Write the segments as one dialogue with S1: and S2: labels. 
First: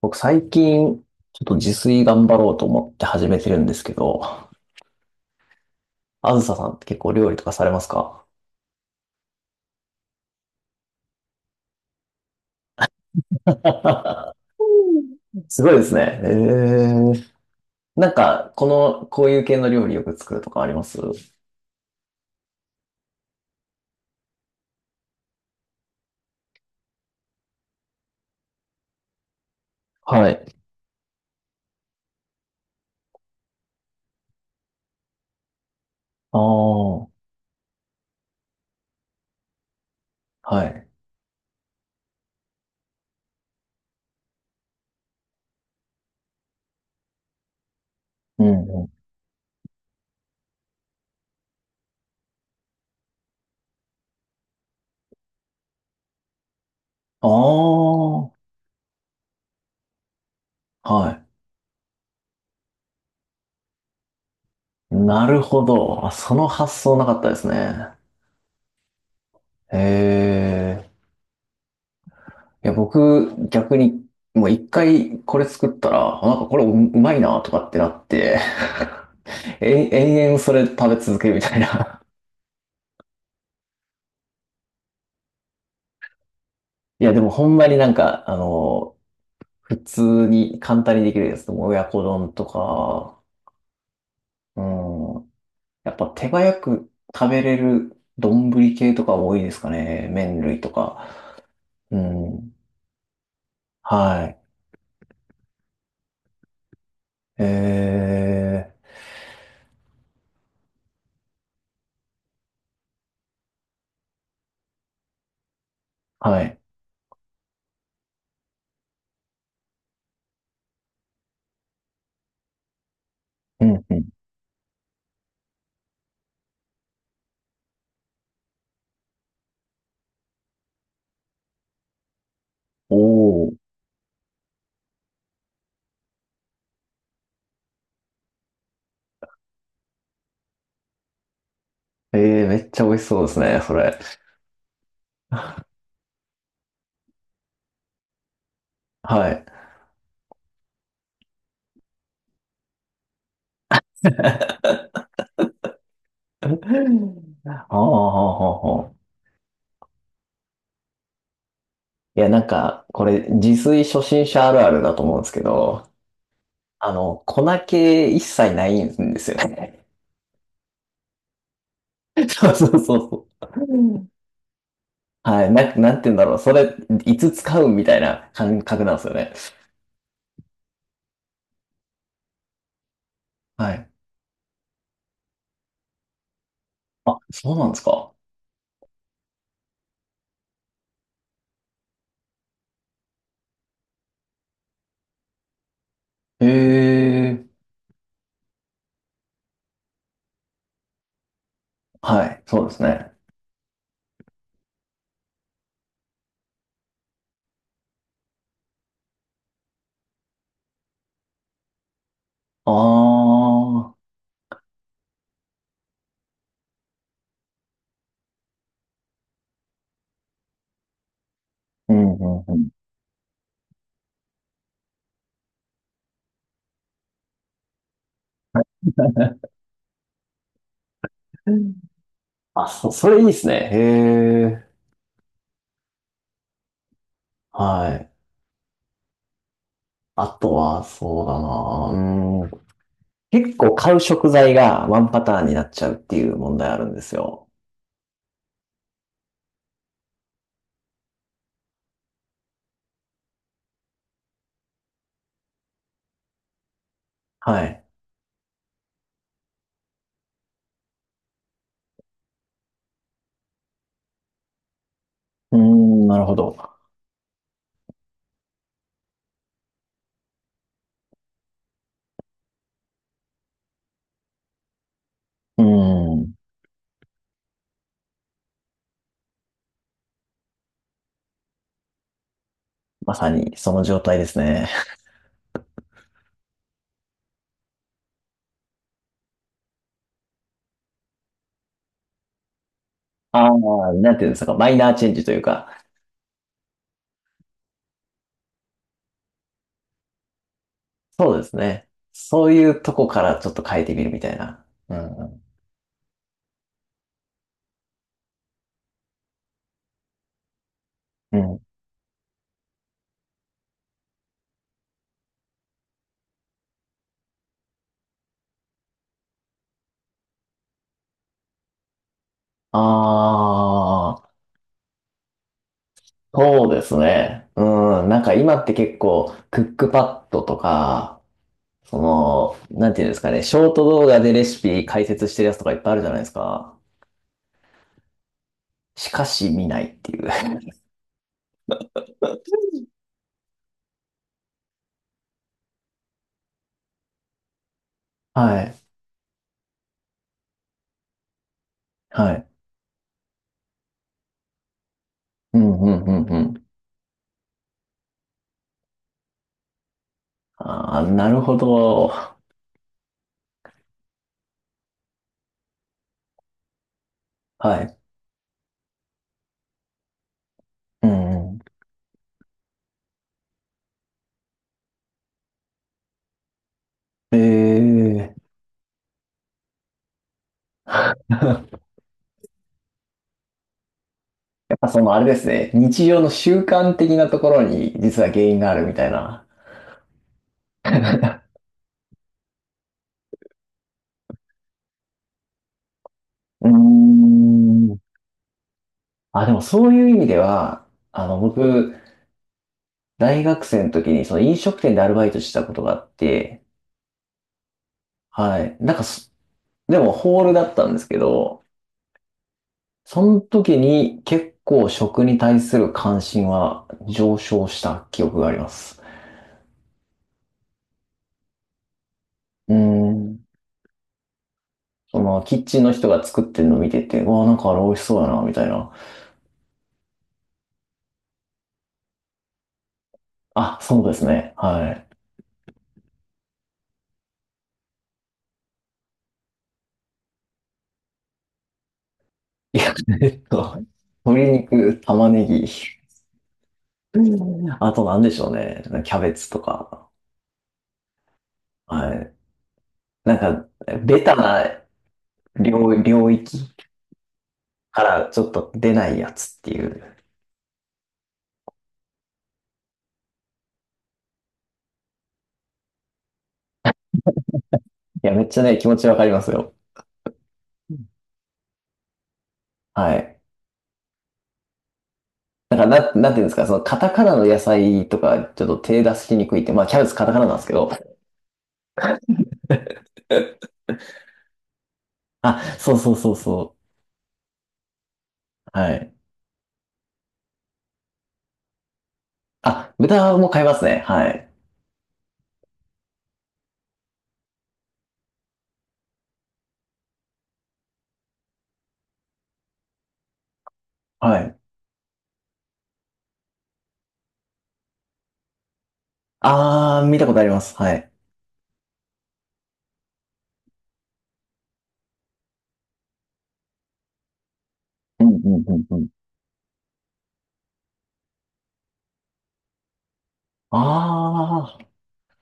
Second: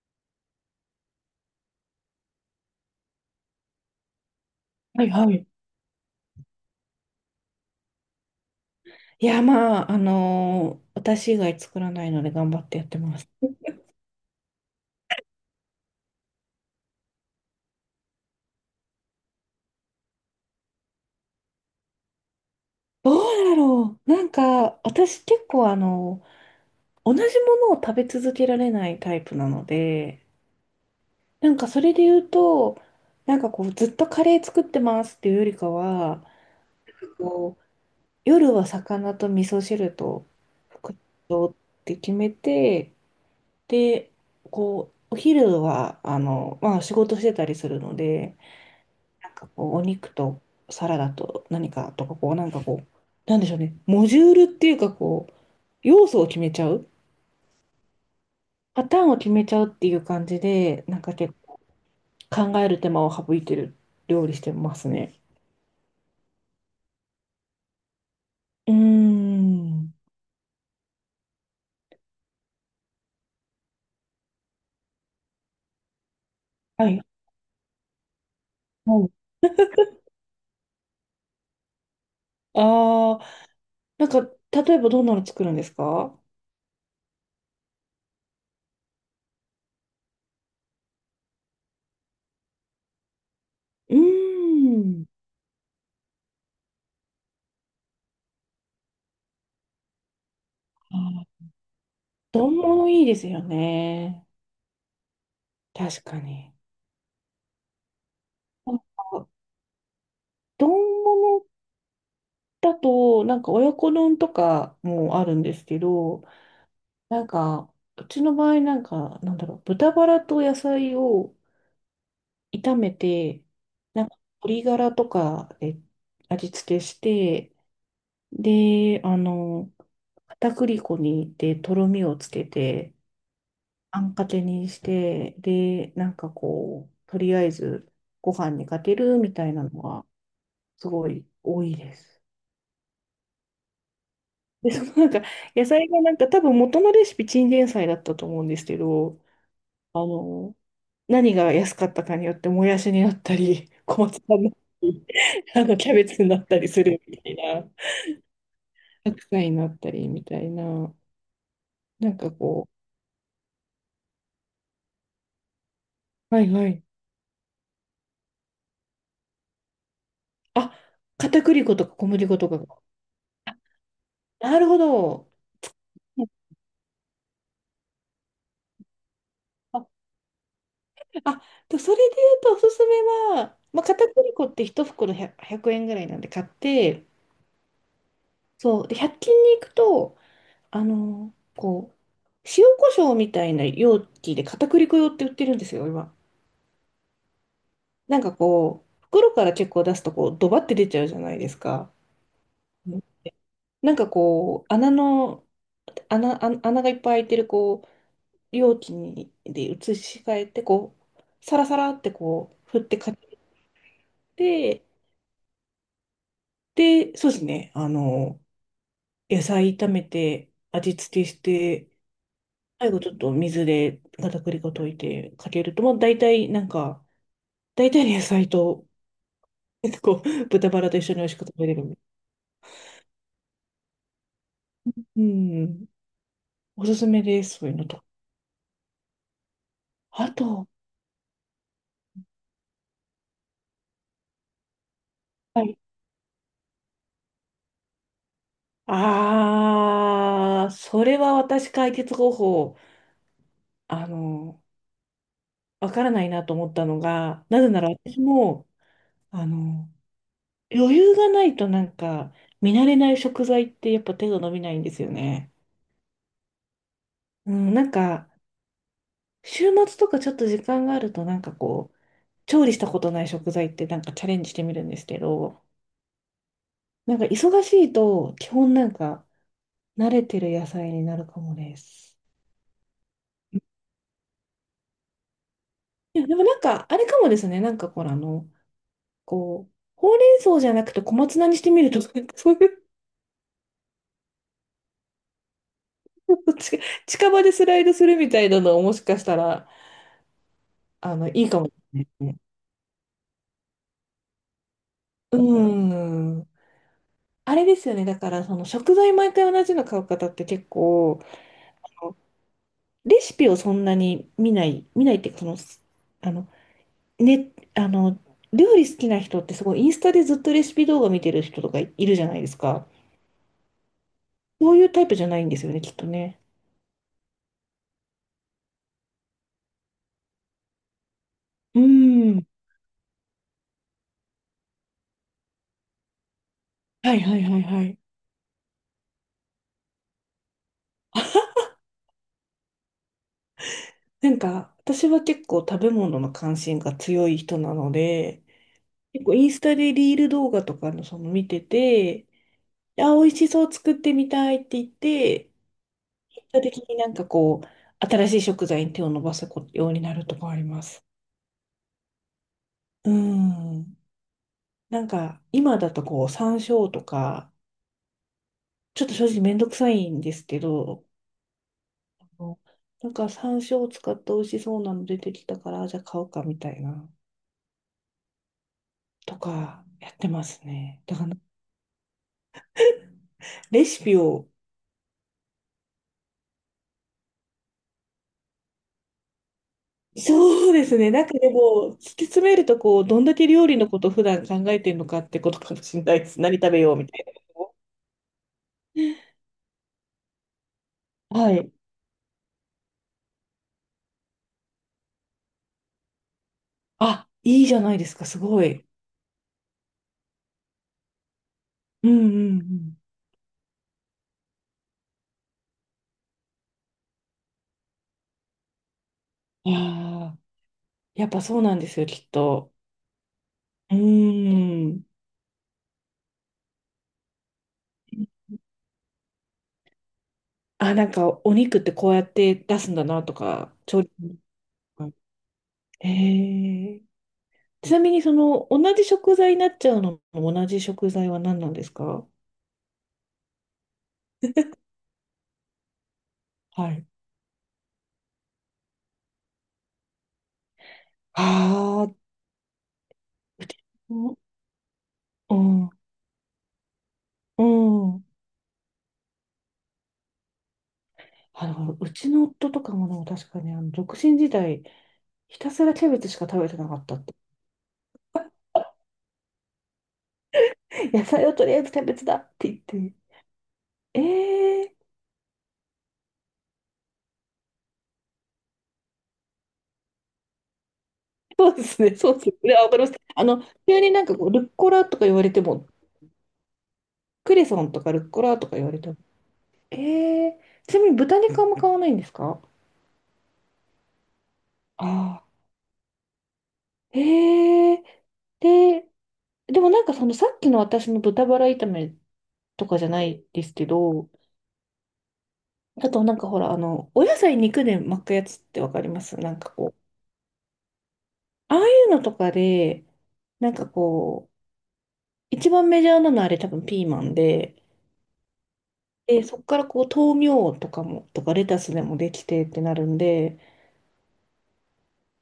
S1: 僕最近、ちょっと自炊頑張ろうと思って始めてるんですけど、
S2: はいはい。
S1: あずささんって結構料理とかされますか？
S2: いや、まあ、私以外作らないので頑張ってやってます。
S1: すごいですね。ー、こういう系の料理よく作るとかあります？
S2: どうだろう。なんか、私結構、同じものを食べ続けられないタイプなので、
S1: はい。
S2: なんかそれで言うと、なんかこう、ずっとカレー作ってますっていうよりかは、
S1: ああ、
S2: こう、夜は魚と味噌汁と
S1: はい。
S2: 副とって決めて、で、こう、お昼は、まあ仕事してたりするので、
S1: うんうん。
S2: なんかこう、お肉とサラダと何かとか、こう、なんかこう、なんでしょうね、モジュールっていうか、こう、要素を決めちゃう、
S1: ああ、
S2: パターンを決めちゃうっていう感じで、なん
S1: は
S2: か
S1: い。
S2: 結構考える手間を省いてる料理してますね。
S1: なるほど。あ、その発想なかったですね。
S2: うー
S1: え
S2: ん。
S1: え。いや、僕、逆に、もう一回これ作ったら、あなんかこれうう
S2: はい。
S1: まいなとかってなって、
S2: はい。
S1: え、延々それ食べ続けるみたいな。
S2: ああ、なんか、例えばどんなの作るんですか？
S1: いや、でもほんまになんか、普通に簡単にできるやつでも親子丼とか、
S2: うー
S1: う
S2: ん。
S1: ん。やっぱ手早く食べれる丼系とか多いですかね。麺類と
S2: あ
S1: か。
S2: ー
S1: うん。
S2: 丼物いいですよ
S1: は
S2: ね。
S1: い。
S2: 確かに。
S1: え
S2: なんか丼物だと、なんか親子丼とかもあるんですけど、
S1: ー、はい。
S2: なんか、うちの場合、なんか、なんだろう、豚バラと野菜を炒めて、
S1: うんう
S2: な
S1: ん。
S2: んか、鶏ガラとかで味付けして、で、片栗粉にでとろみをつけて、
S1: おー。
S2: あんかけにして、で、なんかこう、とりあえずご飯にかけるみたいなのが、すごい多いで
S1: え
S2: す。
S1: ー、めっちゃ美味しそうですね、それ。
S2: で、そのなんか、野菜がなんか多分元のレシピチンゲン菜だったと思うんですけど、
S1: はい。
S2: あの、何が安かったかによってもやしになったり、小松菜になったり、キャベツになったりするみたい な、
S1: ああ、はあ、はあ、はあ。
S2: 白菜になったりみたいな、なん
S1: いや、
S2: か
S1: なん
S2: こ
S1: か、これ、自炊初心者あるあるだと思うんですけど、
S2: う、はいはい。
S1: 粉気一切ないんですよね。
S2: あ、片栗粉とか小麦 粉と
S1: そう
S2: か
S1: そ
S2: が。
S1: うそうそ
S2: あ、
S1: う。
S2: なるほど。
S1: はい。なんて言うんだろう。それ、いつ使うみたいな感覚なんですよね。
S2: あ、あ、とそれで言うとおすすめは、
S1: は
S2: まあ、
S1: い。
S2: 片栗粉って1袋100、円ぐらいなんで買って、
S1: あ、そうなんですか。
S2: そう、で100均に行くと、こう、塩コショウみたいな容器で片栗粉用って売ってるんですよ、今。
S1: へえ。
S2: なんかこう、袋から結構出すとこう、ドバって出ちゃうじゃないですか。
S1: はい。そうです
S2: うん、
S1: ね。
S2: なんかこう、穴の、穴、あ穴がいっぱい開いてるこう、容器にで移し替えて、こう、サラサラってこう、
S1: あ
S2: 振ってかけ
S1: あ。
S2: て、で、そうですね、野菜炒めて、味付けして、
S1: うんうん
S2: 最後ちょっと水で片栗粉溶いてかけると、もう大体なんか、大体の野菜と、結構豚バラと一緒に美味しく
S1: う
S2: 食べ
S1: ん。
S2: れるみたい。
S1: それいいですね。へえ。
S2: うん。おすすめです、そういうの
S1: は
S2: と。
S1: い。あ
S2: あ
S1: と
S2: と、
S1: は、そうだな。うん。結構買う食材がワンパターンにな
S2: は
S1: っ
S2: い。
S1: ちゃうっていう問題あるんですよ。
S2: ああ、それは私解決方法、あの、わからないなと思ったのが、な
S1: は
S2: ぜな
S1: い。
S2: ら私も、あの、余裕がないとなんか、見慣れない食材ってやっぱ手が伸びないんですよね。
S1: うーん、なるほど。
S2: うん、なんか、週末とかちょっと時間があるとなんかこう、調理したことない食材ってなんかチャレンジしてみるんですけど、
S1: うん。
S2: なんか忙しいと、基本なんか慣れてる野菜になるかもです。
S1: まさにその状態ですね。
S2: いや、でもなんか、あれかもですね。なんかほら、こう、ほうれん草じゃなくて小松菜にしてみるとなんか そういう、
S1: ああ、なんていうんですか、マイナーチェンジというか、
S2: ち近場でスライドするみたいなのをもしかしたら、
S1: そう
S2: い
S1: で
S2: い
S1: す
S2: かも
S1: ね。
S2: ですね。
S1: そういうとこからちょっと変えてみるみたいな。うん、
S2: う
S1: う
S2: ん。あれですよね。だから、その食材毎回同じの買う方って結構、
S1: ん。うん。
S2: レシピをそんなに見ない、見ないっていうか、その、あの、ね、料理好きな人ってすごいインスタでずっとレシピ動画見てる人とかいるじゃないです
S1: あ
S2: か。
S1: あ、
S2: そういうタイプじゃないんですよね、きっとね。
S1: そうですね。うん。なんか今って結構、クックパッドとか、
S2: う
S1: そ
S2: ーん。
S1: の、なんていうんですかね、ショート動画でレシピ解説してるやつとかいっぱいあるじゃないですか。
S2: はいはいはいはい。
S1: しかし見ないっていう。
S2: なんか、私は結構食べ物の関心が強い人なので、
S1: はい。
S2: 結構インスタでリール動画とかのその見てて、
S1: はい。
S2: あ、美味しそう作ってみたいって言って、
S1: うん、うん、うん、う
S2: 結果
S1: ん。
S2: 的になんかこう、新しい食材に手を伸ばすようになるとかありま
S1: ああ、
S2: す。
S1: なるほど。
S2: うーん。なんか、今だとこう、山椒とか、
S1: はい。
S2: ちょっと正直めんどくさいんですけど、
S1: うん、うん。
S2: あのなんか山椒を使って美味しそうなの出てきたから、じゃあ買おうかみたいな、
S1: ええ。
S2: とかやってますね。だから
S1: や
S2: レシピを、
S1: っぱそのあれですね。日常の習慣的なところに実は原因があるみたいな。
S2: そうで すね。なんかで
S1: う
S2: も、突き詰めると、こう、どんだけ料理のこと普段考えてるのかってことかもしれないです。何
S1: ー
S2: 食べようみたい
S1: ん。あ、でもそういう意味では、あの、
S2: な。はい。
S1: 僕、大学生の時にその飲食店でアルバイトしてたことがあって、
S2: あ、いいじゃないですか、すご
S1: はい。
S2: い。
S1: なんかそでもホールだったんですけど、
S2: うんうん
S1: その時に結構食に対する関心は上昇した記憶があります。
S2: うん。ああ、やっぱそうなんですよ、きっと。
S1: うーん。
S2: うーん。
S1: その、キッチンの人が作ってるのを見てて、うわ、なんかあれ美味しそうやな、みたいな。
S2: あ、なんかお肉ってこうやって出すんだなとか、
S1: あ、そ
S2: 調
S1: う
S2: 理。
S1: ですね。は
S2: ええ、ちなみにその同じ食材になっちゃうのも同じ食材は何なんですか？
S1: い。いや、えっと、鶏肉、玉ねぎ、
S2: はい。
S1: あと何でしょうね。キャベツとか。
S2: ああ、
S1: はい。なん
S2: う
S1: か、
S2: ち
S1: ベタ
S2: の、
S1: な
S2: うん、
S1: 領域
S2: う
S1: か
S2: ん。
S1: らちょっと出ないやつっていう。
S2: うちの夫とかもでも確かにあの独身時代、ひたすらキャベツしか食べてなかったって。
S1: いや、めっちゃね、気持ちわかりますよ。
S2: 野菜をとりあえずキャベツだって言っ
S1: は
S2: て。
S1: い。
S2: ええー、
S1: なんか、なんていうんですか、その、カタカナの野菜とか、ちょっと手出しにくいって、まあ、キャベツカタカナなんですけど。
S2: そうですね、そうですね。いやわかります。急になんかこうルッコラとか言われて
S1: あ、
S2: も、
S1: そうそうそうそ
S2: クレソンとかルッコラとか
S1: う。
S2: 言わ
S1: は
S2: れて
S1: い。
S2: もええ、ちなみに豚肉あんま買わないんですか？
S1: あ、豚も買いますね。はい。
S2: ああ、ええ、で、でもなんかそのさっきの私の豚バラ炒めとかじゃないですけど、
S1: はい。
S2: あとなんかほら、お野菜肉で巻くやつってわかります？なんかこ
S1: あー、
S2: う、
S1: 見たことあります。はい。
S2: ああいうのとかで、なんかこう、一番メジャーなのあれ多分ピーマンで、
S1: うんうんうんうん。
S2: で、そっからこう豆苗とかも、とかレタスでもできてってなるんで、
S1: ああ、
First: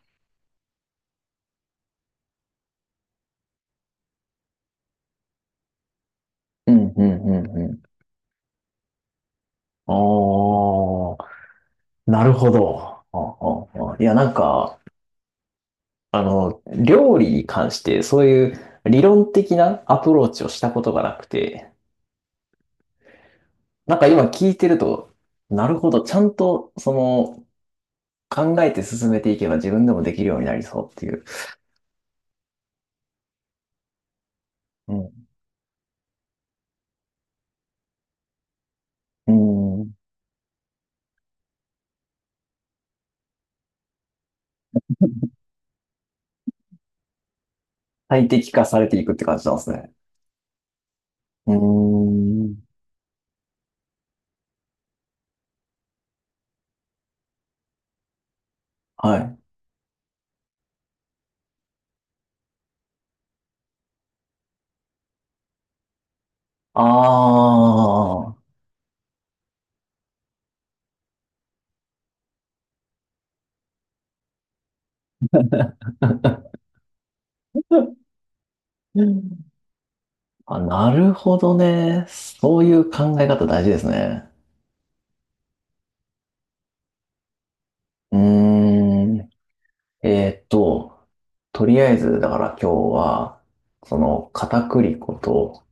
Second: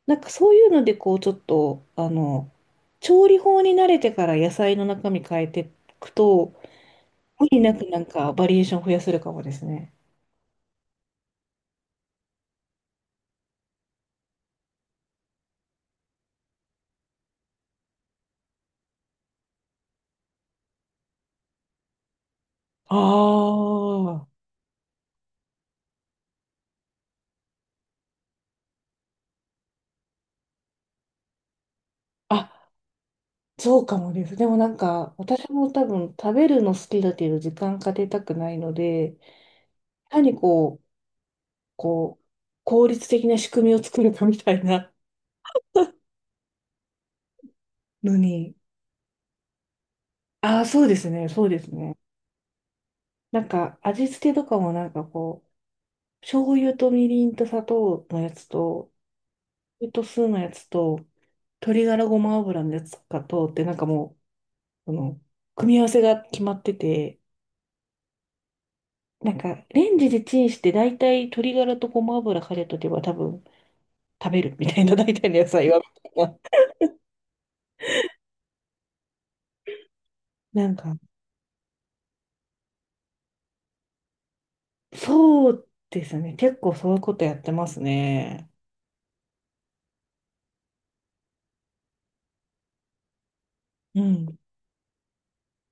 S2: なんかそういうので、こう、ちょっと、調理法に慣れてから野菜の中身変えていくと、
S1: うんうんう
S2: 無
S1: ん
S2: 理
S1: う
S2: な
S1: ん。
S2: くなんかバリエーション増やせるかもですね。
S1: おー、なるほど。あああいや、なんか、あの、料理に関して、そういう理論的なアプローチをしたことがなくて、
S2: あ
S1: なんか今聞いてると、なるほど、ちゃんと、その、考えて進めていけば自分でもできるようになりそうっていう。
S2: あ、あ、そうかもです。でもなんか、
S1: う
S2: 私も多分食べるの好きだけど時間かけたくないので、
S1: ん。うん。
S2: 単にこう、効率的な仕組みを作るかみたいなの
S1: 最適
S2: に。
S1: 化されていくって感じなんですね。
S2: ああ、そうですね、そう
S1: うー
S2: ですね。
S1: ん。
S2: なんか味付けとかもなんかこう、醤油とみりんと砂糖のやつと、
S1: はい。
S2: 酢のやつと、鶏ガラごま油のやつかと、ってなんかもう、その、組み合わせが決まって
S1: あ
S2: て、
S1: あ。
S2: なんか、レンジでチンして、大体鶏ガラとごま油かけとけば多分食べるみたいな、大体の野菜は、みたい
S1: あ、
S2: な。なん
S1: な
S2: か、
S1: るほどね。そういう考え方大事ですね。
S2: そうですね。結構そういうことやってます
S1: うー
S2: ね。
S1: ん。えーっと、とりあえず、だから今日は、そ
S2: う
S1: の、
S2: ん。
S1: 片栗粉と、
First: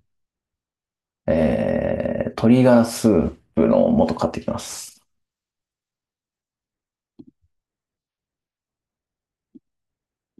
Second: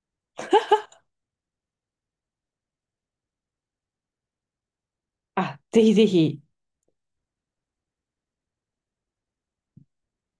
S1: えー、鶏ガラスープの素買ってきます。
S2: あ、ぜひぜひ。